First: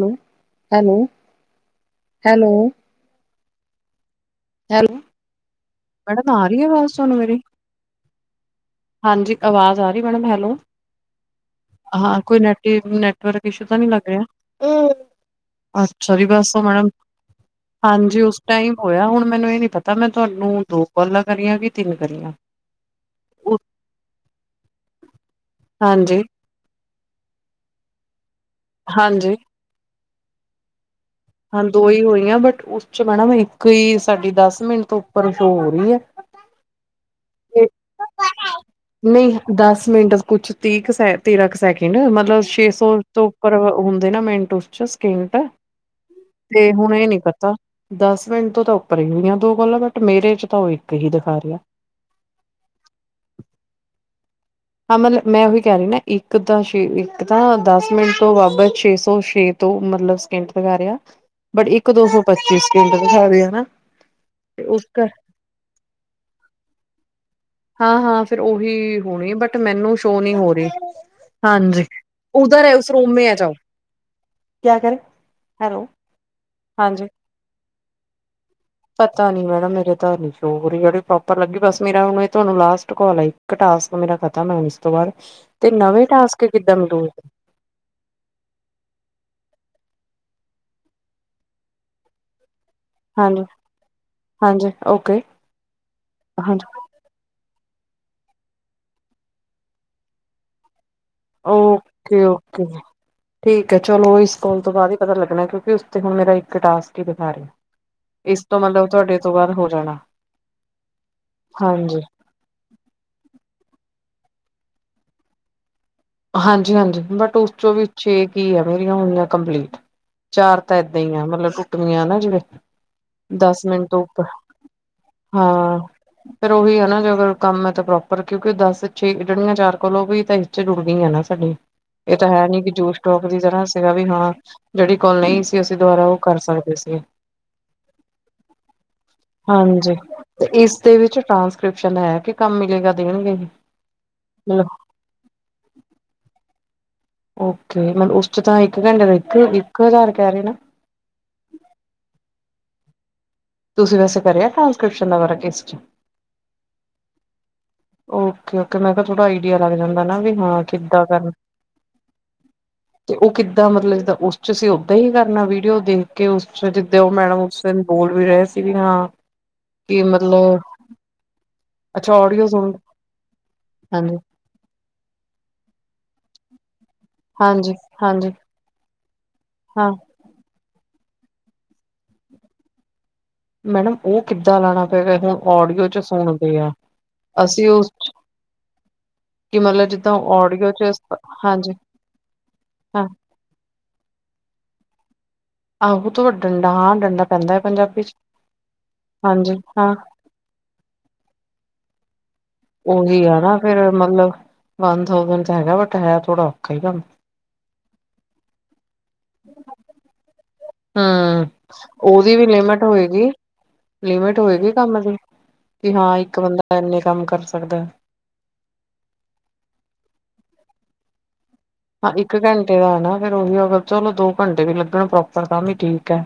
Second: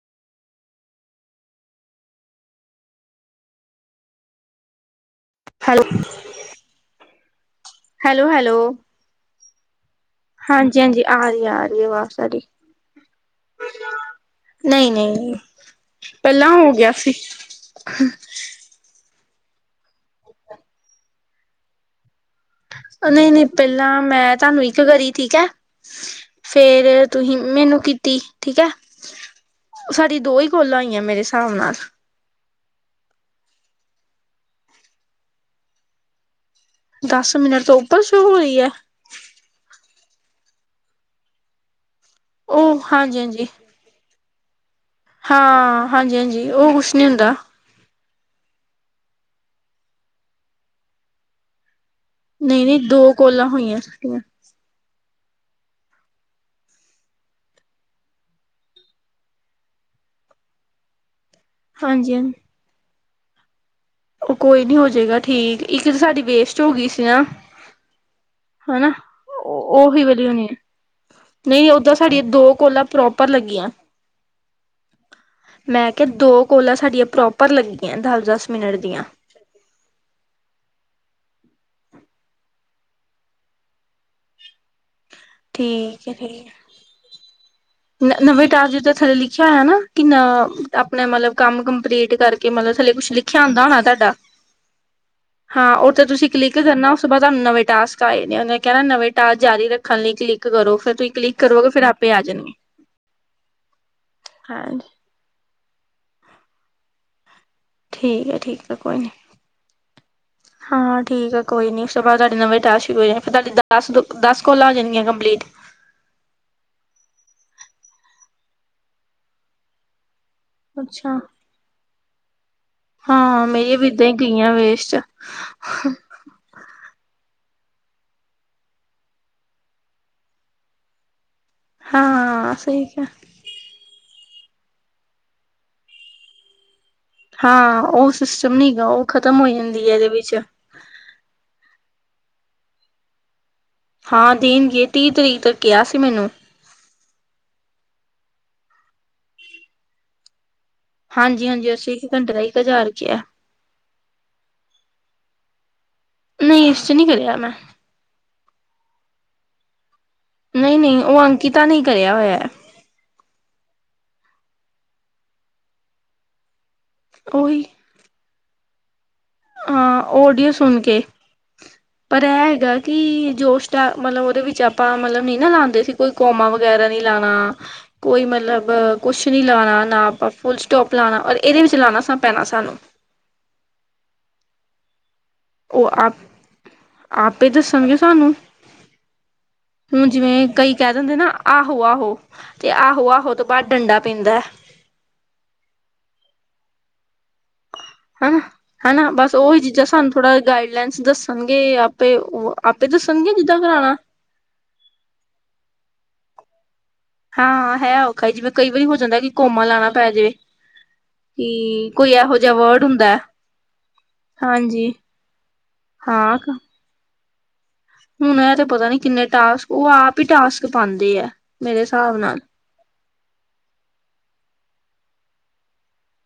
Hello, hello, hello. Hello hello. Madam ਆ ਰਹੀ ਹੈ ਆਵਾਜ਼ ਤੁਹਾਨੂੰ ਮੇਰੀ? Hello hello. ਹਾਂਜੀ ਆਵਾਜ਼ ਆ ਜੀ ਹਾਂਜੀ ਮੈਡਮ ਹੈਲੋ, ਹਾਂਜੀ ਹਾਂਜੀ ਆ ਰਹੀ ਆ ਰਹੀ ਆਵਾਜ਼ ਹਾਂ ਕੋਈ ਤੁਹਾਡੀ ਨੈਟਵਰ ਇਸ਼ੂ ਤਾਂ ਨੀ ਲੱਗ ਰਿਹਾ। ਨਹੀਂ, ਨਹੀਂ ਅੱਛਾ ਜੀ ਪਹਿਲਾਂ ਬਸ ਉਹ ਹੋ ਮੈਡਮ ਗਿਆ ਸੀ। ਹਾਂਜੀ ਉਸ ਟਾਈਮ ਹੋਇਆ, ਹੁਣ ਮੈਨੂੰ ਇਹ ਨੀ ਪਤਾ ਮੈਂ ਤੁਹਾਨੂੰ ਦੋ ਕਾਲਾਂ ਕਰੀਆਂ ਕਿ ਤਿੰਨ ਕਰੀਆਂ। ਨਹੀਂ, ਨਹੀਂ ਪਹਿਲਾਂ ਮੈਂ ਤੁਹਾਨੂੰ ਇੱਕ ਕਰੀ ਠੀਕ ਹੈ। ਹਾਂਜੀ, ਫੇਰ ਤੁਹੀ ਮੈਨੂੰ ਕੀਤੀ ਠੀਕ ਹੈ। ਹਾਂਜੀ। ਸਾਡੀ ਦੋ ਹੀ ਕੋਲਾਂ ਹੋਈਆਂ ਮੇਰੇ ਹਿਸਾਬ ਹਾਂ ਨਾਲ ਦੋ ਹੀ ਹੋਈਆਂ ਬਟ ਉਸ ਚ ਮੈਡਮ ਇੱਕੋ ਹੀ ਸਾਡੀ ਦਸ ਮਿੰਟ ਤੋਂ ਉੱਪਰ ਸ਼ੋ ਹੋ ਰਹੀ ਹੈ। ਦਸ ਮਿੰਟ ਤੇ ਤੋਂ ਉੱਪਰ ਸ਼ੋ ਹੋਈ ਹੈ। ਨਹੀਂ ਦਸ ਮਿੰਟ ਕੁਛ ਤੀਹ ਕੁ ਤੇਰਾਂ ਕੁ ਸੈਕਿੰਡ ਮਤਲਬ ਛੇ ਉਹ ਸੌ ਹਾਂਜੀ ਤੋਂ ਹਾਂਜੀ ਉੱਪਰ ਹੁੰਦੇ ਨਾ ਮਿੰਟ ਉਸ ਚ ਸਕਿੰਟ ਹਾਂ, ਹਾਂਜੀ, ਹਾਂਜੀ ਤੇ ਉਹ ਹੁਣ ਕੁਸ਼ ਇਹ ਨਹੀਂ ਨੀ ਹੁੰਦਾ। ਪਤਾ ਦਸ ਮਿੰਟ ਤੋਂ ਤਾਂ ਉੱਪਰ ਹੀ ਹੋਈਆਂ ਦੋ ਗੱਲਾਂ ਬਟ ਮੇਰੇ ਚ ਤਾਂ ਉਹ ਇੱਕ ਹੀ ਦਿਖਾ ਰਿਹਾ। ਨਹੀਂ ਨਹੀਂ ਦੋ ਕੋਲਾਂ ਹੋਈਆਂ ਸਾਡੀਆਂ। ਹਾਂ ਮਤਲਬ ਮੈਂ ਉਹੀ ਕਹਿ ਰਹੀ ਨਾ ਇੱਕ ਤਾਂ ਛੇ ਇੱਕ ਤਾਂ ਦਸ ਮਿੰਟ ਤੋਂ ਬਾਬਰ ਛੇ ਸੌ ਛੇ ਦੋ ਮਤਲਬ ਸਕਿੰਟ ਦਿਖਾ ਰਿਹਾ ਬਟ ਇੱਕ ਦੋ ਹਾਂਜੀ ਸੌ ਹਾਂਜੀ ਪਚੀ ਸੈਕਿੰਡ ਦਿਖਾ ਰਿਹਾ ਨਾ। ਉਹ ਤੇ ਕੋਈ ਨੀ ਉਸ ਹੋ ਜਾਏਗਾ ਠੀਕ ਇੱਕ ਤਾਂ ਸਾਡੀ ਵੇਸਟ ਹੋ ਗਈ ਸੀ ਨਾ। ਹਾਂ ਹਾਂ, ਫੇਰ ਹਨਾ ਉਹੀ ਹੋਣੀ ਬਟ ਮੈਨੂੰ ਉਹੀ ਸ਼ੋ ਵਾਲੀ ਨਹੀਂ ਹੋਣੀ ਹੋ ਏ ਰਹੀ। ਨਹੀਂ ਉਹ ਹਾਂਜੀ ਤੇ ਸਾਡੀਆਂ ਦੋ ਉਧਰ ਹੈ ਕੋਲਾਂ ਉਸ ਰੂਮ ਪ੍ਰੋਪਰ ਮੈਂ ਆ ਜਾਓ ਲੱਗੀਆਂ। ਕਿਆ ਕਰੇ ਹੈਲੋ ਮੈਂ ਕਿਹਾ ਦੋ ਕੋਲਾਂ ਹਾਂਜੀ ਸਾਡੀਆਂ ਪ੍ਰੋਪਰ ਲੱਗੀਆਂ ਦਸ, ਦਸ ਮਿੰਟ ਦੀਆਂ। ਪਤਾ ਨੀ ਮੈਡਮ ਮੇਰੇ ਤਾਂ ਹਜੇ ਸ਼ੋਅ ਨਹੀਂ ਹੋ ਰਹੀ ਆ ਜਿਹੜੀ ਪ੍ਰੋਪਰ ਲੱਗੀ ਬਸ ਮੇਰਾ ਉਵੇਂ ਤੁਹਾਨੂੰ ਲਾਸਟ ਕੋਲ ਆਈ। ਇੱਕ ਟਾਸਕ ਮੇਰਾ ਖਤਮ ਹੁਣ ਇਸ ਤੋਂ ਬਾਅਦ ਤੇ ਨਵੇਂ ਠੀਕ ਹੈ ਟਾਸਕ ਠੀਕ ਕਿੱਦਾਂ ਮਿਲੂ? ਨਵੇਂ ਟਾਸਕ ਜਿਥੋਂ ਥੱਲੇ ਲਿਖਿਆ ਹੋਇਆ ਨਾ ਕਿ ਨਾ ਆਪਣਾ ਮਤਲਬ ਕੰਮ ਕੰਪਲੀਟ ਕਰਕੇ ਕਿ ਮਤਲਬ ਥੱਲੇ ਕੁਛ ਲਿਖਿਆ ਹਾਂਜੀ ਆਉੁੰਦਾ ਹੋਣਾ ਤੁਹਾਡਾ? ਹਾਂਜੀ ਓਕੇ। ਹਾਂ ਉੱਥੇ ਤੁਸੀਂ ਕਲਿੱਕ ਹਾਂਜੀ ਕਰਨਾ ਉਸ ਤੋਂ ਬਾਅਦ ਤੁਹਾਨੂੰ ਨਵੇਂ ਟਾਸਕ ਆਏ ਦੇ ਉਹਨੇ ਕਹਿਣਾ ਨਵੇਂ ਟਾਸਕ ਜਾਰੀ ਰੱਖਣ ਲਈ ਕਲਿੱਕ ਕਰੋ। ਫੇਰ ਤੁਸੀਂ ਕਲਿੱਕ ਕਰੋਗੇ ਫਿਰ ਆਪੇ ਆ ਓਕੇ, ਜਾਣਗੇ। ਓਕੇ, ਠੀਕ ਹੈ ਚਲੋ ਇਸ ਕੋਲ ਤੋਂ ਹਾਂਜੀ ਬਾਅਦ। ਪਤਾ ਲੱਗਣਾ ਕਿਉਂਕਿ ਉਸ ਤੇ ਹੁਣ ਮੇਰਾ ਇੱਕ ਟਾਸਕ ਹੀ ਦਿਖਾ ਰਿਹਾ। ਠੀਕ ਹੈ ਇਸ ਤੋਂ ਠੀਕ ਹੈ ਮਤਲਬ ਕੋਈ ਨੀ ਤੁਹਾਡੇ ਤੋਂ ਬਾਅਦ ਹੋ ਜਾਣਾ ਹਾਂ ਠੀਕ ਹੈ ਕੋਈ ਨੀ ਉਸ ਹਾਂਜੀ ਤੋਂ ਬਾਅਦ ਨਵੇਂ ਟਾਸਕ ਸ਼ੁਰੂ ਹੋ ਜਾਨੇ ਫਿਰ ਤੁਹਾਡੀਆਂ ਦਸ ਦਸ ਕੋਲਾਂ ਹੋ ਜਾਣਗੀਆਂ ਕੰਪਲੀਟ। ਹਾਂਜੀ ਹਾਂਜੀ ਬਟ ਉਸ ਚੋਂ ਵੀ ਛੇ ਕੀ ਹੈ ਮੇਰੀਆਂ ਹੋਈਆਂ ਕੰਪਲੀਟ। ਚਾਰ ਤਾਂ ਏਦਾਂ ਹੀ ਅੱਛਾ ਆ ਮਤਲਬ ਟੁੱਟਵੀਆਂ ਨਾ ਜਿਵੇਂ। ਹਾਂ ਦਸ ਮੇਰੀਆਂ ਵੀ ਮਿੰਟ ਤੋਂ ਇਦਾਂ ਹੀ ਉੱਪਰ ਗਈਆਂ ਵੇਸਟ। ਹਾਂ ਫੇਰ ਉਹੀ ਆ ਨਾ ਜੇ ਅਗਰ ਕੰਮ ਹੈ, ਤਾਂ ਪ੍ਰੋਪਰ ਕਿਉਂਕਿ ਦਸ ਛੇ ਜਿਹੜੀਆਂ ਚਾਰ ਕੋਲ ਉਹ ਵੀ ਤਾਂ ਇਥੇ ਜੁੜ ਨਈ ਹੈ ਨਾ ਸਾਡੇ ਏ ਤਾਂ ਹੈ ਹਾਂ ਨੀ ਕਿ ਸਹੀ ਜੋਸ ਕਿਹਾ ਟੋਕ ਦੀ ਤਰ੍ਹਾਂ ਸੀਗਾ ਵੀ ਹਾਂ, ਜਿਹੜੀ ਕੋਲ ਨਹੀਂ ਸੀ, ਅਸੀਂ ਦੁਬਾਰਾ ਓਹ ਕਰ ਸਕਦੇ ਸੀ। ਹਾਂ ਉਹ ਸਿਸਟਮ ਨਹੀਂ ਹੈਗਾ ਉਹ ਖ਼ਤਮ ਹੋ ਜਾਂਦੀ ਹੈ ਹਾਂਜੀ ਇਹਦੇ ਵਿੱਚ ਤੇ ਇਸ ਦੇ ਵਿੱਚ ਟ੍ਰਾਂਸਕ੍ਰਿਪਸ਼ਨ ਹੈ ਕੇ ਕੰਮ ਮਿਲੇਗਾ ਦੇਣਗੇ ਹੀ। ਹਾਂ ਦੇਣਗੇ, ਤੀਹ ਤਰੀਕ ਤੱਕ ਕਿਹਾ ਸੀ ਮੈਨੂੰ ਓਕੇ ਮਤਲਬ ਉਸ ਚ ਤਾਂ ਇੱਕ ਘੰਟੇ ਦਾ ਇੱਕ, ਇੱਕ ਹਜ਼ਾਰ ਕਹਿ ਰਹੇ ਨਾ। ਹਾਂਜੀ, ਹਾਂਜੀ ਅਸੀਂ ਇੱਕ ਘੰਟੇ ਦਾ ਇੱਕ ਹਜ਼ਾਰ ਹੀ ਕਿਹਾ। ਤੁਸੀਂ ਵੈਸੇ ਕਰਿਆ ਟਾਂਸਕ੍ਰਿਪਸ਼ਨ ਦਾ ਬਾ ਕਿਸਟ ਨਹੀਂ ਇਸ 'ਚ ਨਹੀਂ ਕਰਿਆ ਮੈਂ ਓਕੇ, ਮੈਂ ਕਿਹਾ ਥੋੜਾ ਆਈਡੀਆ ਲੱਗ ਜਾਂਦਾ ਨਾ ਵੀ। ਹਾਂ ਨਹੀਂ, ਨਹੀਂ ਕਿੱਦਾਂ ਕਰਨਾ ਉਹ ਅੰਕਿਤਾ ਨਹੀਂ ਕਰਿਆ ਹੋਇਆ। ਤੇ ਉਹ ਕਿੱਦਾਂ ਮਤਲਬ ਜਿੱਦਾਂ ਉਸ ਚ ਅਸੀਂ ਓਦਾਂ ਹੀ ਕਰਨਾ ਵੀਡੀਓ ਦੇਖ ਕੇ ਉਸ 'ਚ ਤੇ ਉਹ ਮੈਡਮ ਉਸ ਉਹੀ ਦਿਨ ਬੋਲ ਵੀ ਰਹੇ ਸੀ ਵੀ ਹਾਂ ਕਿ ਹਾਂ ਓਡੀਓ ਮਤਲਬ ਸੁਣ ਕੇ, ਅੱਛਾ ਪਰ ਇਹ ਓਡੀਓ ਸੁਣ ਹੈਗਾ ਕੀ ਜੋਸ਼ ਟੈਗ ਹਾਂਜੀ ਮਤਲਬ ਉਹਦੇ ਵਿੱਚ ਆਪਾਂ ਮਤਲਬ ਨਹੀਂ ਨਾ ਲਾਉਂਦੇ ਸੀ। ਕੋਈ ਕੌਮਾ ਵਗੈਰਾ ਨਹੀਂ ਲਾਉਣਾ, ਹਾਂਜੀ ਕੋਈ ਹਾਂਜੀ ਮਤਲਬ ਕੁਛ ਨਹੀਂ ਲਾਉਣਾ ਹਾਂ ਨਾ ਆਪਾਂ ਫੁਲ ਸਟੋਪ ਲਾਉਣਾ, ਔਰ ਇਹਦੇ ਵਿੱਚ ਲਾਉਣਾ ਪੈਣਾ ਸਾਨੂੰ। ਮੈਡਮ ਉਹ ਕਿੱਦਾਂ ਲਾਉਣਾ ਪਏਗਾ ਹੁਣ ਓਡੀਓ ਉਹ ਚ ਆਪ, ਸੁਣਦੇ ਆ ਆਪੇ ਅਸੀਂ ਉਸ ਦੱਸਣਗੇ ਸਾਨੂੰ। ਕਿ ਮਤਲਬ ਹੁਣ ਜਿੱਦਾਂ ਜਿਵੇਂ ਓਡੀਓ ਕਈ ਚ ਕਹਿ ਦਿੰਦੇ ਨਾ ਹਾਂਜੀ ਆਹੋ, ਆਹੋ ਤੇ ਹਾਂ ਆਹੋ, ਆਹੋ ਤੋਂ ਬਾਅਦ ਡੰਡਾ ਪੈਂਂਦਾ। ਆਹੋ ਤਾਂ ਡੰਡਾ ਹਾਂ ਡੰਡਾ ਪੈਂਦਾ ਹੈ ਪੰਜਾਬ ਹਨਾ, ਹਨਾ ਬਸ ਉਹੀ ਚੀਜ਼ਾਂ ਸਾਨੂੰ ਥੋੜਾ ਗਾਈਡਲਾਈਨ ਦੱਸਣਗੇ ਆਪੇ ਆਪੇ ਉਹੀ ਦੱਸਣਗੇ ਆ ਨਾ ਜਿੱਦਾਂ ਫੇਰ ਕਰਾਉਣਾ ਮਤਲਬ, ਵਨ ਥਾਂਉਸਡ ਹੈਗਾ ਬਟ ਹੈ ਥੋੜਾ ਔਖਾ ਹੀ ਕੰਮ ਹਾਂ ਹੈ ਔਖਾ ਜਿਵੇਂ ਕਈ ਵਾਰੀ ਹੋ ਜਾਂਦਾ ਕਿ ਕੋਮਾ ਲਾਉਣਾ ਪੈ ਜੇ ਹਮ, ਉਹਦੀ ਵੀ ਲਿਮਿਟ ਵਰਡ ਹੁੰਦਾ ਹੋਏਗੀ। ਲਿਮਿਟ ਹੋਏਗੀ ਹਾਂਜੀ ਕੰਮ ਦੀ, ਕਿ ਹਾਂ ਇੱਕ ਬੰਦਾ ਇੰਨੇ ਕੰਮ ਕਰ ਸਕਦਾ। ਹੁਣ ਇਹ ਤੇ ਪਤਾ ਨੀ ਕਿੰਨੇ ਟਾਸਕ, ਉਹ ਆਪ ਹੀ ਟਾਸਕ ਪਾਉਂਦੇ ਆ। ਮੇਰੇ ਹਾਂ ਹਿਸਾਬ ਇੱਕ ਨਾਲ ਘੰਟੇ ਦਾ ਹੈ ਨਾ ਫਿਰ ਉਹੀ ਅਗਰ ਚਲੋ ਦੋ ਘੰਟੇ ਵੀ ਲੱਗਣ ਪ੍ਰੋਪਰ ਤਾਂ ਵੀ ਠੀਕ ਹੈ।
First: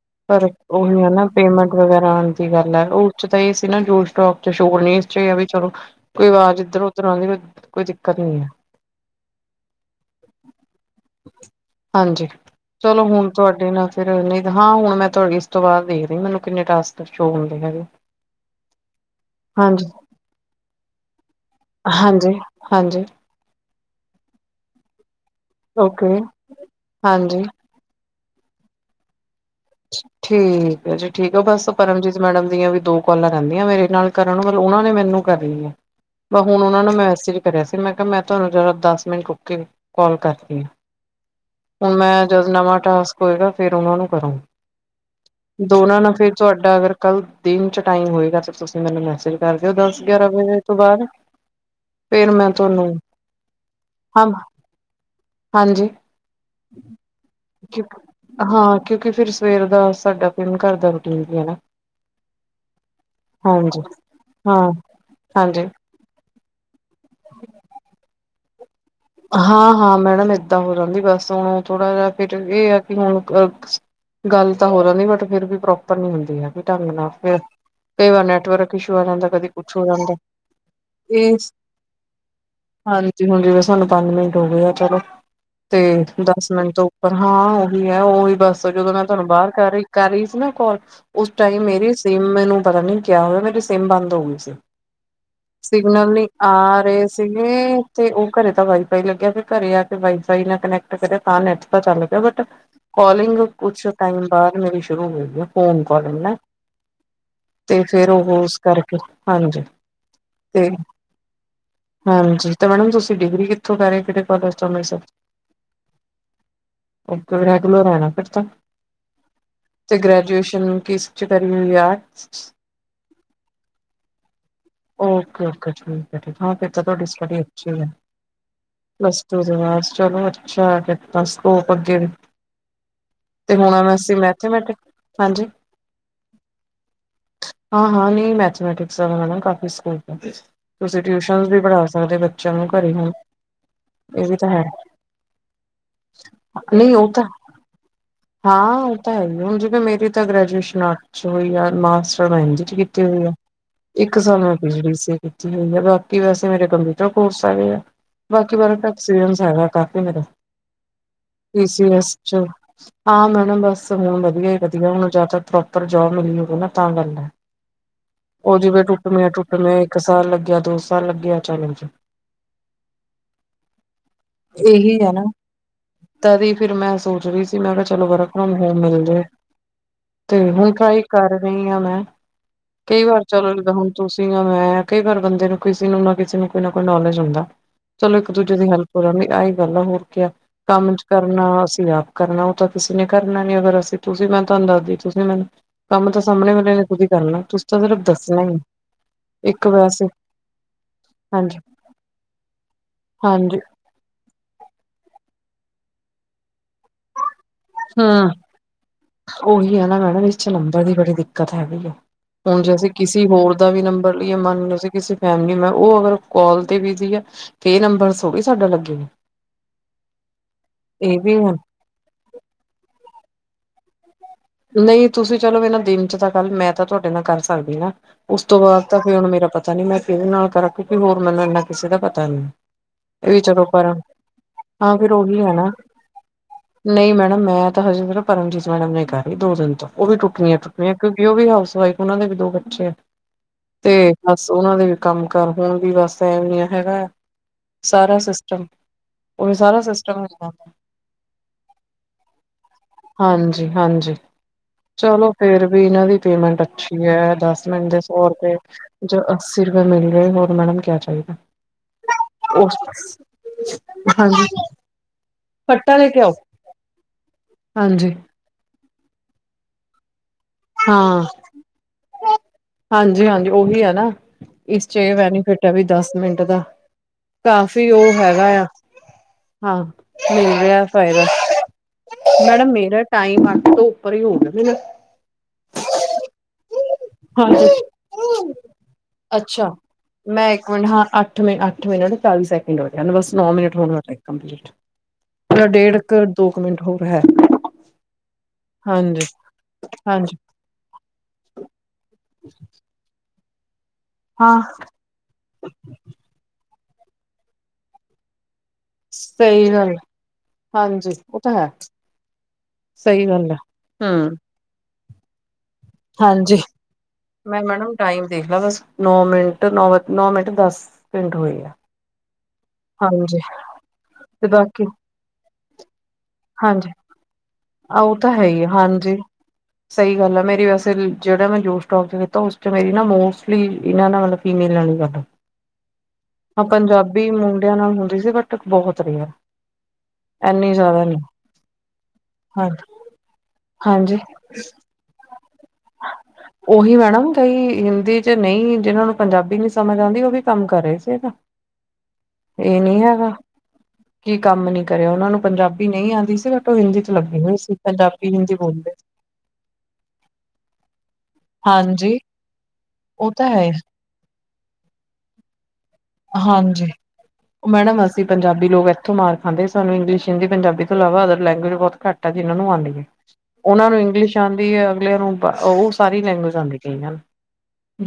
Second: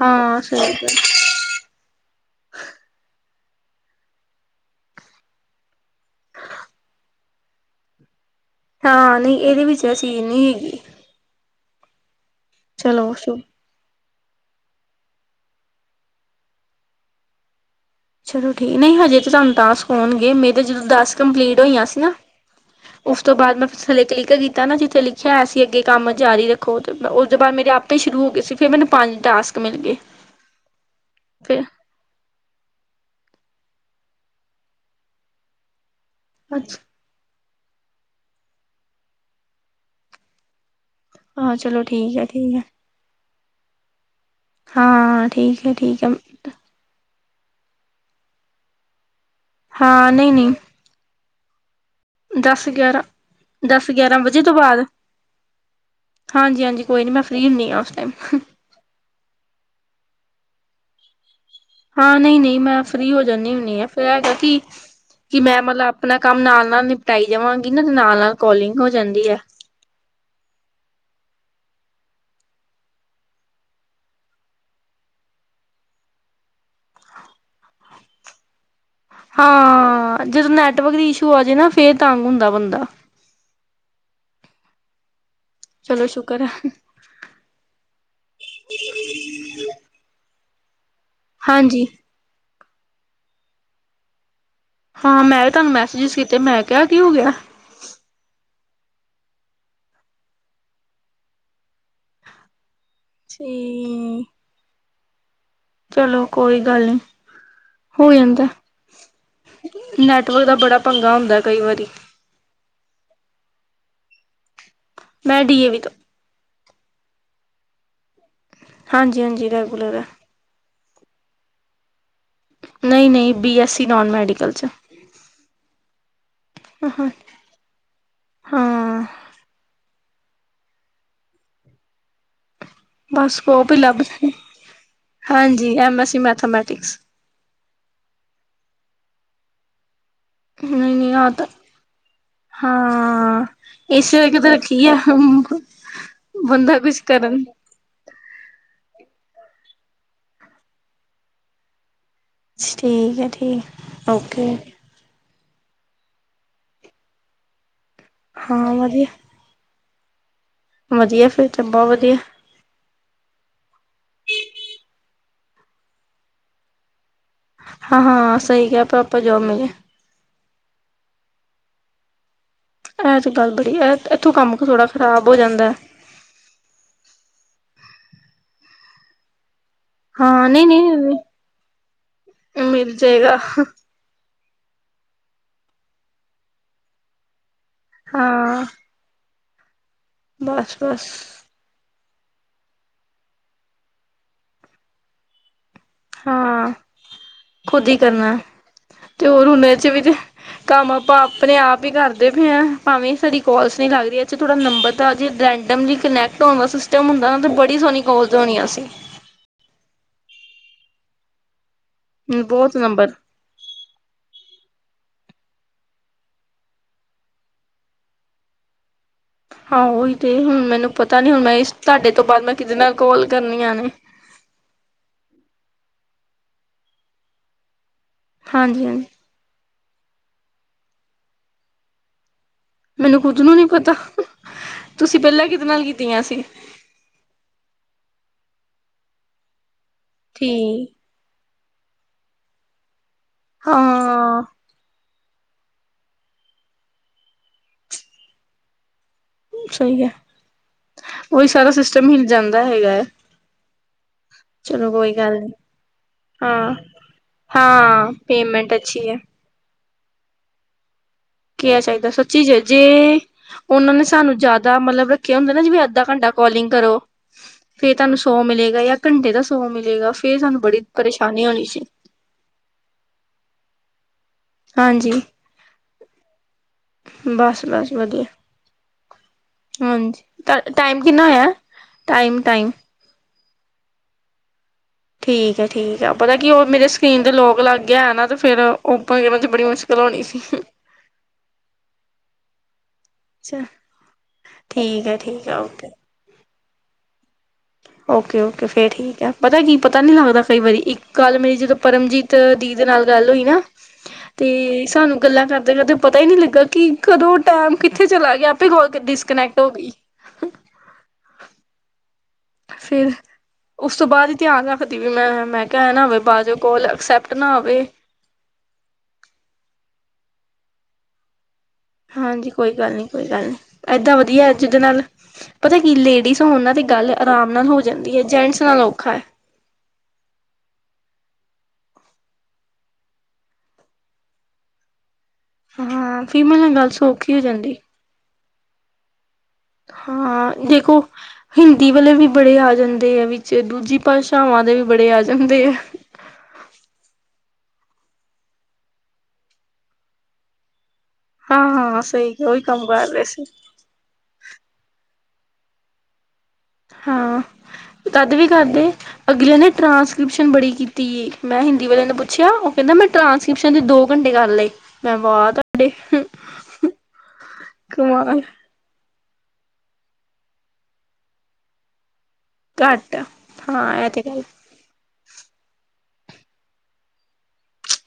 ਹਾਂ ਪਰ ਸਹੀ ਗੱਲ ਉਹੀ ਹੈ ਨਾ। ਪੇਮੈਂਟ ਵਗੈਰਾ ਆਉਣ ਦੀ ਗੱਲ ਹੈ ਉਸ ਚ ਤਾਂ ਇਹ ਸੀ ਨਾ ਜੋ ਸਟੋਕ 'ਚ ਸ਼ੋ ਨਹੀ ਇਸ 'ਚ ਇਹ ਹੈ ਵੀ ਚਲੋ ਕੋਈ ਆਵਾਜ਼ ਇੱਧਰ- ਉੱਧਰ ਆਵੇ ਕੋਈ ਦਿੱਕਤ ਨਹੀ ਹੈ। ਹਾਂ ਨਹੀਂ, ਇਹਦੇ ਵਿੱਚ ਇਹ ਚੀਜ਼ ਨਹੀਂ ਹੈਗੀ। ਹਾਂਜੀ, ਚਲੋ ਹੁਣ ਤੁਹਾਡੇ ਨਾਲ। ਫਿਰ ਨਹੀਂ ਹਾਂ ਹੁਣ ਮੈਂ ਤੁਹਾਡੀ ਇਸ ਤੋਂ ਬਾਅਦ ਦੇਖਦੀ ਮੈਨੂੰ ਕਿੰਨੇ ਟਾਸਕ ਸ਼ੋ ਹੁੰਦੇ ਹੈਗੇ। ਚਲੋ ਠੀਕ ਨਹੀਂ, ਹਜੇ ਤੇ ਤੁਹਾਨੂੰ ਹਾਂਜੀ, ਟਾਸਕ ਆਉਣਗੇ ਮੇਰੇ ਜਦੋਂ ਦਸ ਕੰਪਲੀਟ ਹੋਈਆਂ ਸੀ ਨਾ ਹਾਂਜੀ- ਹਾਂਜੀ ਉਸ ਤੋਂ ਬਾਅਦ ਮੈਂ ਥੱਲੇ ਕਲਿੱਕ ਕੀਤਾ ਨਾ, ਜਿੱਥੇ ਲਿਖਿਆ ਸੀ ਅੱਗੇ ਕੰਮ ਓਕੇ ਜਾਰੀ ਰੱਖੋ ਤੇ ਉਸ ਹਾਂਜੀ। ਤੋਂ ਬਾਅਦ ਮੇਰੇ ਆਪ ਤਾਂ ਸ਼ੁਰੂ ਹੋ ਗਿਆ ਸੀ, ਫਿਰ ਮੈਨੂੰ ਪੰਜ ਟਾਸਕ ਮਿਲ ਗਏ ਠੀਕ ਹੈ ਜੀ ਠੀਕ ਹੈ ਫਿਰ ਬਸ ਪਰਮਜੀਤ ਮੈਡਮ ਦੀਆਂ ਵੀ ਦੋ ਕਾਲਾਂ ਰਹਿੰਦੀਆਂ ਮੇਰੇ ਨਾਲ ਕਰਨ ਮਤਲਬ ਉਹਨਾਂ ਨੇ ਮੈਨੂੰ ਕਰਨੀਆਂ। ਹੁਣ ਅੱਛਾ ਉਹਨਾਂ ਨੂੰ ਮੈਸੇਜ ਕਰਿਆ ਸੀ, ਮੈਂ ਕਿਹਾ ਮੈਂ ਤੁਹਾਨੂੰ ਜ਼ਰਾ ਦਸ ਮਿੰਟ ਰੁਕ ਕੇ ਕਾਲ ਕਰਦੀ ਹਾਂ। ਹਾਂ ਚਲੋ ਹੁਣ ਠੀਕ ਹੈ ਮੈਂ ਜਦ ਠੀਕ ਹੈ ਨਵਾਂ ਟਾਸਕ ਹੋਏਗਾ ਫੇਰ ਉਹਨਾਂ ਨੂੰ ਕਰੂ ਹਾਂ ਠੀਕ ਹੈ ਦੋਨਾਂ ਠੀਕ ਹੈ ਨਾਲ ਫੇਰ ਤੁਹਾਡਾ, ਅਗਰ ਕੱਲ ਦਿਨ ਚ ਟਾਈਮ ਹੋਏਗਾ, ਤੁਸੀਂ ਮੈਨੂੰ ਮੈਸੇਜ ਕਰ ਦਿਓ ਦਸ ਹਾਂ ਗਿਆਰਾਂ ਨਹੀਂ ਨਹੀਂ ਵਜੇ ਤੋਂ ਬਾਅਦ। ਫੇਰ ਮੈਂ ਦਸ ਤੁਹਾਨੂੰ ਗਿਆਰਾਂ, ਦਸ ਗਿਆਰਾਂ ਹਾਂ ਵਜੇ ਤੋਂ ਬਾਅਦ ਹਾਂਜੀ ਹਾਂਜੀ -ਹਾਂਜੀ, ਕੋਈ ਨਹੀਂ ਮੈਂ ਫਰੀ ਹੁੰਦੀ ਹਾਂ ਉਸ ਟਾਈਮ ਹਾਂ ਕਿਉਂਕਿ ਫੇਰ ਸਵੇਰ ਦਾ ਸਾਡਾ ਫਿਰ ਘਰ ਦਾ ਰੂਟੀਨ ਵੀ ਹੈਨਾ। ਹਾਂ ਨਹੀਂ, ਨਹੀਂ ਮੈਂ ਫ੍ਰਰੀ ਹੋ ਜਾਂਦੀ ਹੁੰਦੀ ਆ, ਫਿਰ ਇਹ ਹੈਗਾ ਹਾਂ ਕਿ ਮੈਂ ਹਾਂਜੀ ਮਤਲਬ ਆਪਣਾ ਕੰਮ ਨਾਲ -ਨਾਲ ਨਿਪਟਾਈ ਜਾਵਾਂਗੀ ਨਾਲ- ਨਾਲ ਕੋਲਿੰਗ ਕੋ ਜਾਂਏ ਹਾਂ-ਹਾਂ। ਮੈਡਮ ਏਦਾਂ ਹੋ ਜਾਂਦੀ ਬੱਸ ਹੁਣ ਥੋੜ੍ਹਾ ਜਹਾ ਫੇਰ ਇਹ ਆ ਕਿ ਹੁਣ ਅ ਗੱਲ ਤਾਂ ਹੋ ਜਾਂਦੀ ਬਟ ਫਿਰ ਵੀ ਪ੍ਰੋਪਰ ਨੀ ਹੁੰਦੀ ਹੈਗੀ ਢੰਗ ਨਾਫਿਰ, ਕਈ ਵਾਰ ਨੈਟਵਰਕ ਛੋਰਾ ਦਾ ਕਦੇ ਕੁਛ ਹੋ ਜਾਂਦਾ, ਹਾਂ ਜਦੋਂ ਨੈਟਵਰਕ ਦੀ ਇਸ਼ੂ ਆ ਏਸ ਜੇ ਨਾ ਫੇਰ ਤੰਗ ਹੁੰਦਾ ਬੰਦਾ। ਹਾਂਜੀ। ਜੇ ਹੁਣ ਜਿਵੇਂ ਸਾਨੂੰ ਪੰਜ ਮਿੰਟ ਹੋ ਗਏ ਆ ਚੱਲੋ, ਤੇ ਚਲੋ ਸ਼ੁਕਰ ਦੱਸ ਹੈ। ਮਿੰਟ ਤੋਂ ਪਰ ਹਾਂ ਉਹੀ ਹੈ ਉਹੀ ਬਸ ਜਦੋਂ ਮੈਂ ਤੁਹਾਨੂੰ ਬਾਹਰ ਕਰ ਰਹੀ, ਕਰ ਰਹੀ ਸੀ ਨਾ ਕੋਲ ਉਸ ਟਾਈਮ ਹਾਂਜੀ ਮੇਰੀ ਸਿਮ ਮੈਨੂੰ ਪਤਾ ਨੀ ਕਿਆ ਹੋਇਆ ਮੇਰੀ ਸਿਮ ਬੰਦ ਹੋ ਗਈ ਸੀ। ਹਾਂ ਮੈਂ ਵੀ ਤੁਹਾਨੂੰ ਸਿਗਨਲ ਮੈਸੇਜਿਸ ਨੀ, ਕੀਤੇ ਮੈਂ ਆ ਕਿਹਾ ਕੀ ਰਹੇ ਹੋ ਗਿਆ। ਸੀਗੇ। ਤੇ ਉਹ ਘਰੇ ਤਾਂ ਵਾਈਫਾਈ ਲੱਗਿਆ ਤੇ ਘਰੇ ਆ ਕੇ ਵਾਈਫਾਈ ਨਾਲ ਕਨੈਕਟ ਕਰਿਆ ਤਾਂ ਨੈਟ ਤਾਂ ਚੱਲ ਪਿਆ ਬਟ ਕੋਲਿੰਗ, ਕੁਛ ਟਾਈਮ ਠੀਕ। ਬਾਅਦ ਮੇਰੀ ਸ਼ੁਰੂ ਹੋਈ ਆ। ਫੋਨ ਕਾਲਿੰਗ ਚਲੋ ਨਾ ਕੋਈ ਗਲ ਨੀ। ਤੇ ਫੇਰ ਹੋ ਉਹ ਜਾਂਦਾ। ਉਸ ਕਰਕੇ ਹਾਂਜੀ ਨੈਟਵਰਕ ਦਾ ਤੇ ਬੜਾ ਪੰਗਾ ਹੁੰਦਾ ਕਈ ਵਾਰੀ। ਹਾਂਜੀ ਤੇ ਮੈਡਮ ਤੁਸੀਂ ਡਿਗਰੀ ਕਿੱਥੋਂ ਕਰ ਰਏ ਕਿਹੜੇ ਕੋਲਜ ਤੋਂ ਅੰਮ੍ਰਿਤਸਰ ਮੈਂ ਡੀ ਏ ਵੀ ਤੋਂ। ਓ ਰੈਗੂਲਰ ਐਨਾ ਕਰਤਾ ਹਾਂਜੀ ਹਾਂਜੀ ਰੈਗੂਲਰ ਤੇ ਹੈ। ਗ੍ਰੈਜੂਏਸ਼ਨ ਕਿਸ 'ਚ ਕਰੀ ਹੋਈ ਆ ਆਟਸ? ਨਹੀਂ ਨਹੀਂ B S C non medical 'ਚ। ਓਕੇ-ਓਕੇ, ਠੀਕ ਆ ਠੀਕ ਹਾ ਫਿਰ ਤੁਹਾਡੀ ਸਟੱਡੀ ਚੱਲੇ। ਟ [unintelligible] ਹਾਂ ਬੱਸ ਚਲੋ ਅੱਛਾ ਕੀਤਾ ਸਕੋਪ ਅੱਗੇ ਵੀ ਬਸ ਤੇ ਸਕੋਪ ਹੁਣ ਹੀ ਐਮ ਲੱਭ, ਐਸ ਸੀ ਮੈਥੇਮੈਟਿਕ ਹਾਂਜੀ ਐਮ ਐਸ ਈ ਮੈਥਾਮੈਟਿਕਸ। ਹਾਂ- ਹਾਂ ਨਈ ਮੈਥਮੈਟਿਕਸ 'ਚ ਹਨਾ, ਕਾਫੀ ਸਕੋਪ ਆ ਨਹੀਂ ਤੁਸੀਂ ਨਹੀਂ ਆ ਤਾਂ ਟਿਊਸ਼ਨਸ਼ ਵੀ ਪੜ੍ਹਾ ਸਕਦੇ ਬੱਚਿਆਂ ਨੂੰ। ਪਰਰੇ ਹਾ, ਹਾਂ ਇਸੇ ਇਹ ਵੀ ਕਰਕੇ ਤਾਂ ਹੈ, ਰੱਖੀ ਆ ਬੰਦਾ ਨਈ ਕੁਛ ਉ ਤਾਂ ਕਰਨ ਹਾਂ। ਉਹ ਤਾਂ ਹੈ ਈ ਆ ਹੁਣ ਜਿਵੇਂ ਮੇਰੀ ਤਾਂ ਗ੍ਰੈਜੂਏਸ਼ਨ ਅੱਠ ਚ ਹੋਈ ਆ ਮਾਸ ਐਮ ਜੀ 'ਚ ਕੀਤੀ ਠੀਕ ਹੈ ਹੋਈਆ, ਠੀਕ ਇੱਕ ਸਾਲ ਓਕੇ ਮੈਂ ਪੀਜੀ ਡੀਸੀ ਏ। ਕੀਤੀ ਹੋਈ ਆ ਬਾਕੀ ਵੈਸੇ ਮੇਰੇ ਕੰਪਿਊਟਰ ਕੋਰਸ ਆਏ ਆ, ਬਾਕੀ [unintelligible] [unintelligible] ਹਾਂ ਵਧੀਆ ਹੈਗਾ ਕਾਫੀ ਮੇਰਾ, ਵਧੀਆ ਫਿਰ ਤਾਂ ਪੀ ਬਹੁਤ ਸੀ ਵਧੀਆ ਐਸ 'ਚ ਹਾਂ ਮੈਡਮ ਬਸ ਹੁਣ ਵਦੀਆ ਈ ਵਦੀਆ ਹੁਣ ਜਾਂ ਤਾਂ ਪ੍ਰੋਪਰ ਜੋਬ ਮਿਲੀ ਹੋਵੇ ਨਾ ਤਾਂ ਗੱਲ ਐ। ਹਾਂ ਹਾਂ ਓ ਸਹੀ ਕਿਹਾ ਜਿਵੇਂ ਟੁੱਟ ਪਾਪਾ ਮਿਆ, ਜੋਬ ਟੁੱਟ ਮਿਲੇ ਮਿਆ ਇੱਕ ਸਾਲ ਲੱਗਿਆ ਦੋ ਸਾਲ ਲੱਗਿਆ ਚਲੋ ਜੀ। ਐ ਤਾਂ ਗੱਲ ਬੜੀ ਅ ਇੱਥੋਂ ਕੰਮ ਕੁ ਥੋੜ੍ਹਾ ਇਹੀ ਹੈ ਨਾ ਖ਼ਰਾਬ ਹੋ ਜਾਂਦੈ। ਤਦੀ ਫਿਰ ਮੈਂ ਸੋਚ ਰਹੀ ਸੀ ਮੈਂ ਕਿਹਾ ਚਲੋ ਵਰਕ ਹੋ ਹੋਮ ਮਿਲ ਜੇ। ਤੇ ਹਾਂ ਨਹੀਂ ਹੁਣ ਟਰਾਈ ਨਹੀਂ ਕਰ ਰਈਂ ਆ ਮੈਂ, ਮਿਲ ਕਈ ਵਾਰ ਜਾਏਗਾ ਚੱਲੋ ਜਿਦਾ ਹੁਣ ਤੁਸੀਂ ਜਾਂ ਮੈਂ ਕਈ ਵਾਰ ਬੰਦੇ ਨੂੰ ਕਿਸੇ ਨੂੰ ਨਾ ਕਿਸੇ ਨੂੰ ਕੋਈ ਨਾ ਕੋਈ ਨੌਲੇਜ ਹੁੰਦਾ। ਚਲੋ ਇੱਕ ਦੂਜੇ ਹਾਂ ਦੀ ਹੈਲਪ ਹੋ ਜਾਂਦੀ ਆਹੀ ਗੱਲ ਆ ਹੋਰ ਕਿਆ, ਬਸ ਕੰਮ ਚ ਬਸ ਕਰਨ ਨਾਂ ਅਸੀਂ ਆਪ ਕਰਨਾ ਉਹ ਤਾਂ ਕਿਸੇ ਨੇ ਕਰਨਾ ਨੀ ਅਗਰ ਅਸੀਂ ਤੁਸੀਂ ਮੈਂ ਤੁਹਾਨੂੰ ਦੱਸਦੀ ਤੁਸੀਂ ਮੈਨੂੰ ਕੰਮ ਤਾਂ ਸਾਮਣੇ ਹਾਂ ਵਾਲੇ ਨੇ ਖੁਦ ਈ ਕਰਨਾ ਤੁਸੀਂ ਤਾਂ ਖੁਦ ਹੀ ਸਿਰਫ਼ ਕਰਨਾ ਦੱਸਣਾ ਈਆ। ਤੇ ਹੋਰ ਹੁਨ ਇਚ ਵੀ ਤੇ, ਕੰਮ ਆਪਾਂ ਆਪਣੇ ਹਾਂਜੀ ਆਪ ਈ ਕਰਦੇ ਪਏ ਆਂ। ਭਾਵੇਂ ਸਾਡੀ ਹਾਂਜੀ ਕੋਲਸ ਲੱਗਦੀ ਐ ਇਚ ਥੋੜਾ ਨੰਬਰ ਦਾ ਜੇ ਰੈਂਡਮਲੀ ਕਨੈਕਟ ਹੋਣ ਦਾ ਸਿਸਟਮ ਹੁੰਦਾ ਨਾ ਬੜ ਬਡੀ ਸੋਹਣੀ ਹਮ ਕੋੋਲਜ ਹੋਣੀਆ ਸੀ। ਉਹੀ ਹੈ ਨਾ ਮੈਡਮ ਇਸ ਚ ਨੰਬਰ ਦੀ ਬੜੀ ਦਿੱਕਤ ਹੈਗੀ ਆ, ਹੁਣ ਜੇ ਬਹੁਤ ਅਸੀਂ ਨੰਬਰ ਕਿਸੀ ਹੋਰ ਦਾ ਵੀ ਨੰਬਰ ਲਈਏ ਮੰਨਲੋ ਸੀ ਕਿਸੇ ਫੈਮਿਲੀ ਮੈਂ ਉਹ ਅਗਰ ਕੋਲ ਤੇ ਬਿਜੀ ਐ ਫੇਰ ਨੰਬਰ ਸੋ ੜੀ ਸਾਡਾ ਲੱਗੇਗਾ। ਆਹੋ ਉਹੀ ਤੇ, ਹੁਣ ਮੈਨੂੰ ਇਹ ਪਤਾ ਨੀ ਵੀ ਹੁਣ ਮੈਂ ਇਸ ਤਾਡੇ ਤੋਂ ਬਾਦ ਮੈਂ ਕੀਦੇ ਨਾਲ ਕੋਲ ਕਰਨੀਆ ਨੇ। ਨਹੀਂ ਤੁਸੀਂ ਚਲੋ ਇਹ ਨਾ ਦਿਨ ਚ ਤਾਂ ਕੱਲ ਮੈਂ ਤਾਂ ਤੁਹਾਡੇ ਨਾਲ ਕਰ ਸਕਦੀ ਨਾ। ਉਸ ਤੋਂ ਬਾਦ ਹਾਂਜੀ ਤਾਂ ਹਾਂਜੀ ਫਿਰ ਹੁਣ ਮੇਰਾ ਪਤਾ ਨੀ ਮੈਂ ਕਿਹਦੇ ਨਾਲ ਕਰਾਂ ਕਿਉਂਕਿ ਹੋਰ ਮੈਨੂੰ ਇੰਨਾ ਕਿਸੇ ਦਾ ਪਤਾ ਨੀ। ਮੈਨੂੰ ਖੁਦ ਇਹ ਨੂੰ ਚਲੋ ਨੀ ਪਤਾ ਪਰਾਂ, ਹਾਂ ਫਿਰ ਤੁਸੀਂ ਉਹੀ ਪਹਿਲਾਂ ਹੈ ਕਿਹਦੇ ਨਾ ਨਾਲ ਕੀਤੀਆਂ ਸੀ ਨਹੀਂ ਮੈਡਮ ਮੈਂ ਤਾਂ ਹਜੇ ਸਿਰਫ ਪਰਮਜੀਤ ਮੈਡਮ ਨਾ ਕਰ ਰਹੀ ਦੋ ਦਿਨ ਤੋਂ, ਉਹ ਵੀ ਠੀਕ ਟੁੱਟਣੀਆਂ-ਟੁੱਟਣੀਆਂ। ਕਿਉਂਕਿ ਉਹ ਵੀ ਹਾਊਸ ਵਾਈਫ ਉਹਨਾਂ ਦੇ ਵੀ ਦੋ ਬੱਚੇ ਆ ਤੇ, ਹਾਂ ਬਸ ਓਨਾਂ ਦੇ ਵੀ ਕੰਮ-ਕਾਰ ਹੋਣ ਵੀ ਵਸ ਟੈਮ ਨਹੀਂ ਹੈਗਾ ਆ, ਸਾਰਾ ਸਿਸਟਮ ਉਹ ਵੀ ਸਾਰਾ ਸਹੀ ਹੈ ਸਿਸਟਮ ਜਾਂ ਉਹੀ ਸਾਰਾ ਸਿਸਟਮ ਹਿਲ ਜਾਂਦਾ ਹੈਗਾ ਹੈ। ਹਾਂਜੀ ਹਾਂਜੀ। ਕੋਈ ਚਲੋ ਗੱਲ ਨੀ ਫੇਰ ਵੀ ਇਹਨਾਂ ਦੀ ਪੇਮੈਂਟ ਹਾਂ ਅੱਛੀ ਹੈ ਦੱਸ ਮਿੰਟ ਦੇ ਹਾਂ ਸੌ ਰੁਪਏ। ਪੇਮੈਂਟ ਅੱਛੀ ਹੈ ਅੱਸੀ ਰੁਪਏ ਮਿਲ ਰਹੇ ਹੋਰ ਮੈਡਮ ਕਿਆ ਚਾਹੀਦਾ। ਕੀ ਚਾਹੀਦਾ ਸੱਚੀ ਜ ਜੇ ਉਹਨਾਂ ਨੇ ਸਾਨੂੰ ਹਾਂਜੀ ਜ਼ਿਆਦਾ ਮਤਲਬ ਰੱਖਿਆ ਹੁੰਦਾ ਨਾ ਜਿਵੇਂ ਫੱਟਾ ਅੱਧਾ ਲੈ ਕੇ ਘੰਟਾ ਆਓ ਕੋਲਿੰਗ ਕਰੋ। ਫੇਰ ਹਾਂਜੀ ਤੁਹਾਨੂੰ ਸੌ ਮਿਲੇਗਾ ਜਾਂ ਘੰਟੇ ਦਾ ਸੌ ਮਿਲੇਗਾ ਫੇਰ ਸਾਨੂੰ ਬੜੀ ਹਾਂ ਪਰੇਸ਼ਾਨੀ ਹੋਣੀ ਸੀ। ਹਾਂਜੀ ਹਾਂਜੀ ਉਹੀ ਹੈ ਨਾ। ਇਸ ਚ ਹਾਂਜੀ ਇਹ ਬੈਨੀਫਿਟ ਹੈ ਵੀ ਦਸ ਮਿੰਟ ਦਾ ਬਸ ਕਾਫ਼ੀ ਬਸ ਉਹ ਵਧੀਆ ਹੈਗਾ ਆ। ਹਾਂ ਮਿਲ ਹਾਂਜੀ ਰਿਹਾ ਟਾਈਮ ਫਾਇਦਾ ਕਿੰਨਾ ਹੋਇਆ ਟਾਈਮ ਮੈਡਮ ਟਾਈਮ ਮੇਰਾ। ਟਾਈਮ ਅੱਠ ਤੋਂ ਉੱਪਰ ਹੀ ਹੋਣਗੇ। ਠੀਕ ਹੈ ਠੀਕ ਹੈ ਪਤਾ ਕੀ ਉਹ ਮੇਰੇ ਟੀਂਨ ਦੇ ਲੋਕ ਲੱਗਿਆ ਨਾ ਤੇ ਹਾਂਜੀ ਫਰ ਓਪਨ ਚ ਬੜੀ ਅੱਛਾ ਮੁਸ਼ਕਿਲ ਹੋਣੀ ਸੀ। ਮੈਂ ਇੱਕ ਮਿੰਟ ਹਾਂ ਅੱਠ ਮਿੰਟ ਚਾਲੀ ਸੈਕਿੰਡ ਹੋ ਗਿਆ। ਬਸ ਨੌ ਅੱਛਾ ਮਿੰਟ ਹੋਨ ਵਾਲੇ ਕੰਪਲੀਟ ਠੀਕ ਹੈ ਠੀਕ ਹੈ ਓਕੇ ਡੇਢ। ਘਰ ਦੋ ਕੁ ਮਿੰਟ ਹੋਰ ਹੈ ਓਕੇ ਓਕੇ ਫੇਰ ਠੀਕ ਹਾਂਜੀ ਹੈ ਪਤਾ ਕੀ ਪਤਾ ਨੀ ਹਾਂਜੀ ਲੱਗਦਾ ਕਈ ਵਾਰੀ ਇੱਕ ਕਲ ਮੇਰੀ ਜਦੋਂ ਪਰਮਜੀਤ ਦੀ ਦੇ ਨਾਲ ਗੱਲ ਹੋਈ ਨਾ ਤੇ ਹਾਂ ਸਾਨੂੰ ਗੱਲਾਂ ਕਰਦੇ ਕਰਦੇ ਪਤਾ ਹੀ ਨੀ ਲੱਗਾ ਕਿ ਕਦੋਂ ਟਾਈਮ ਕਿੱਥੇ ਚਲਾ ਗਿਆ ਆਪੇ ਕੋਲ ਡਿਸਕਨੈਕਟ ਹੋ ਸਹੀ ਗਈ ਗੱਲ ਹਾਂਜੀ ਉਹ ਤਾਂ ਹੈ। ਫੇਰ ਸਹੀ ਗੱਲ ਹੈ ਉਸ ਤੋਂ ਬਾਅਦ ਹੀ ਹਮ ਧਿਆਨ ਰੱਖਦੀ ਵੀ ਮੈਂ ਮੈਂ। ਇਹਿ ਨਾ ਹੋਵੇ ਬਾਅਚੋ ਹਾਂਜੀ ਕੋਲ ਐਕਸੈਪਟ ਨਾ ਮੈਂ ਆਵੇ। ਮੈਡਮ ਟਾਈਮ ਦੇਖ ਲ ਬੱਸ। ਨੌ ਮਿੰਟ ਨੌ ਨੌ ਮਿੰਟ ਦੱਸ ਸਕਿੰਟ ਹੋਏ ਆ। ਹਾਂਜੀ ਕੋਈ ਗੱਲ ਨੀ ਕੋਈ ਹਾਂਜੀ ਗੱਲ ਨਹੀਂ ਏਦਾਂ ਤੇ ਵਧੀਆ ਜਿਦੇ ਬਾਕੀ ਨਾਲ ਪਤਾ ਕੀ ਲੇਡੀਜ਼ ਉਹਨਾਂ ਦੀ ਹਾਂਜੀ ਗੱਲ ਆਰਾਮ ਨਾਲ ਹੋ ਆਹ ਉਹ ਜਾਂਦੀ ਹੈ ਤਾਂ ਜੈਂਟਸ ਹੀ ਆ, ਨਾਲ ਔਖਾ ਹਾਂਜੀ ਹੈ। ਸਹੀ ਗੱਲ ਆ ਮੇਰੀ ਬਸ ਫਿਰ ਜਿਹੜਾ ਮੈਂ ਜੋਸ਼ਟੋਕ ਚ ਕੀਤਾ ਉਸ ਚ ਮੇਰੀ ਨਾ ਮੋਸਟਲੀ ਇਹਨਾ ਨਾਲ ਫੀਮੇਲ ਨਾਲ ਹੀ ਗੱਲ। ਹਾਂ ਫੀਮੇਲ ਹਾਂ ਨਾਲ ਗੱਲ ਪੰਜਾਬੀ ਸੌਖੀ ਹੋ ਮੁੰਡਿਆਂ ਜਾਂਦੀ ਨਾਲ ਹੁੰਦੀ ਸੀ ਬਟ ਬਹੁਤ ਰਿਹਾ। ਹਾਂ ਦੇਖੋ ਹਿੰਦੀ ਵਾਲੇ ਵੀ ਬੜੇ ਆ ਹਾਂਜੀ ਜਾਂਦੇ ਆ ਵਿੱਚ ਦੂਜੀ ਹਾਂਜੀ ਭਾਸ਼ਾਵਾਂ ਦੇ ਬੜੇ ਆ ਜਾਂਦੇ ਆ। ਉਹੀ ਮੈਡਮ ਕਈ ਹਿੰਦੀ ਚ ਨਹੀ ਜਿਹਨਾਂ ਨੂੰ ਪੰਜਾਬੀ ਨ੍ਹੀਂ ਸਮਝ ਆਉਂਦੀ ਉਹ ਵੀ ਕੰਮ ਕਰ ਰਹੇ ਸੀ ਅਜ। ਹਾਂ ਹਾਂ ਸਹੀ ਉਹੀ ਕੰਮ ਕਰ ਰਹੇ ਸੀ। ਕੀ ਕੰਮ ਨੀ ਕਰਿਆ ਉਹਨਾਂ ਨੂੰ ਪੰਜਾਬੀ ਨਹੀਂ ਆਉਂਦੀ ਸੀ ਬਟ ਉਹ ਹਿੰਦੀ ਤੋਂ ਲੱਗੇ ਹਾਂ। ਹੋਏ ਸੀ। ਪੰਜਾਬੀ ਤਦ ਵੀ ਹਿੰਦੀ ਬੋਲਦੇ। ਕਰਦੇ ਅਗਲੇ ਨੇ ਟਰਾਂਸਕ੍ਰਿਪਸ਼ਨ ਬੜੀ ਕੀਤੀ ਮੈਂ ਹਿੰਦੀ ਵਾਲਿਆਂ ਨੇ ਹਾਂਜੀ ਪੁੱਛਿਆ ਉਹ ਕਹਿੰਦਾ ਮੈਂ ਉਹ ਤਾਂ ਹੈ ਟਰਾਂਸਕ੍ਰਿਪਸ਼ਨ ਦੇ। ਗਡੀ ਕਰ ਲਈ ਮੈਂ ਬਹੁਤ ਤੁਹਾਡੇ ਹਾਂਜੀ ਓ ਮੈਡਮ ਅਸੀਂ ਕਮਾਲ ਪੰਜਾਬੀ ਲੋਕ। ਮਾਰ ਖਾਂਦੇ ਸਨ ਇੰਗਲਿਸ਼ ਹਿੰਦੀ ਪੰਜਾਬੀ ਤੋਂ ਇਲਾਵਾ ਅਦਰ ਲੈਂਗੁਜ ਬਹੁਤ ਘੱਟ। ਜਿਹਨਾਂ ਨੂੰ ਆਂਦੀ ਹੈ ਘੱਟ ਉਹਨਾਂ ਨੂੰ ਹਾਂ ਇਹ ਤੇ ਇੰਗਲਿਸ਼ ਗੱਲ ਆਂਦੀ ਹੈ ਅਗਲਿਆਂ ਨੂੰ ਉਹ ਸਾਰੀ ਲੈਂਗਵੇਜ ਆਉਂਦੀ ਗਈਆਂ ਹਨ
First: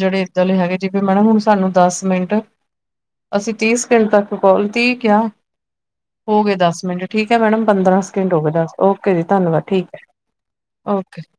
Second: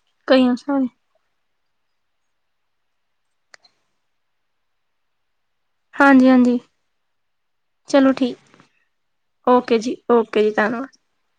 ਜਿਹੜੇ ਕਈ ਏਦਾਂ ਹੈਗੇ ਸਾਰੇ ਜਿਵੇ ਮੈਡਭ ਹੁਣ ਸਾਨੂੰ ਦੱਸ ਮਿੰਟ ਦ [unintelligible] ਅਸੀਂ ਤੀਹ ਸਕਿੰਟ ਤੱਕ ਕੋਲ ਤੀ ਕਿਹਾ ਹਾਂਜੀ ਹੋ ਗਏ ਹਾਂਜੀ ਦੱਸ ਮਿੰਟ ਠੀਕ ਹੈ। ਮੈਡਮ ਪੰਦਰਾਂ ਚਲੋ ਸਕਿੰਡ ਠੀਕ ਹੋ ਗਏ। ਬੱਸ ਓਕੇ ਜੀ ਧੰਨਵਾਦ ਓਕੇ ਠੀਕ ਜੀ ਹੈ ਓਕੇ ਜੀ ਧੰਨਵਾਦ ਓ। ਕਿਸ। [unintelligible]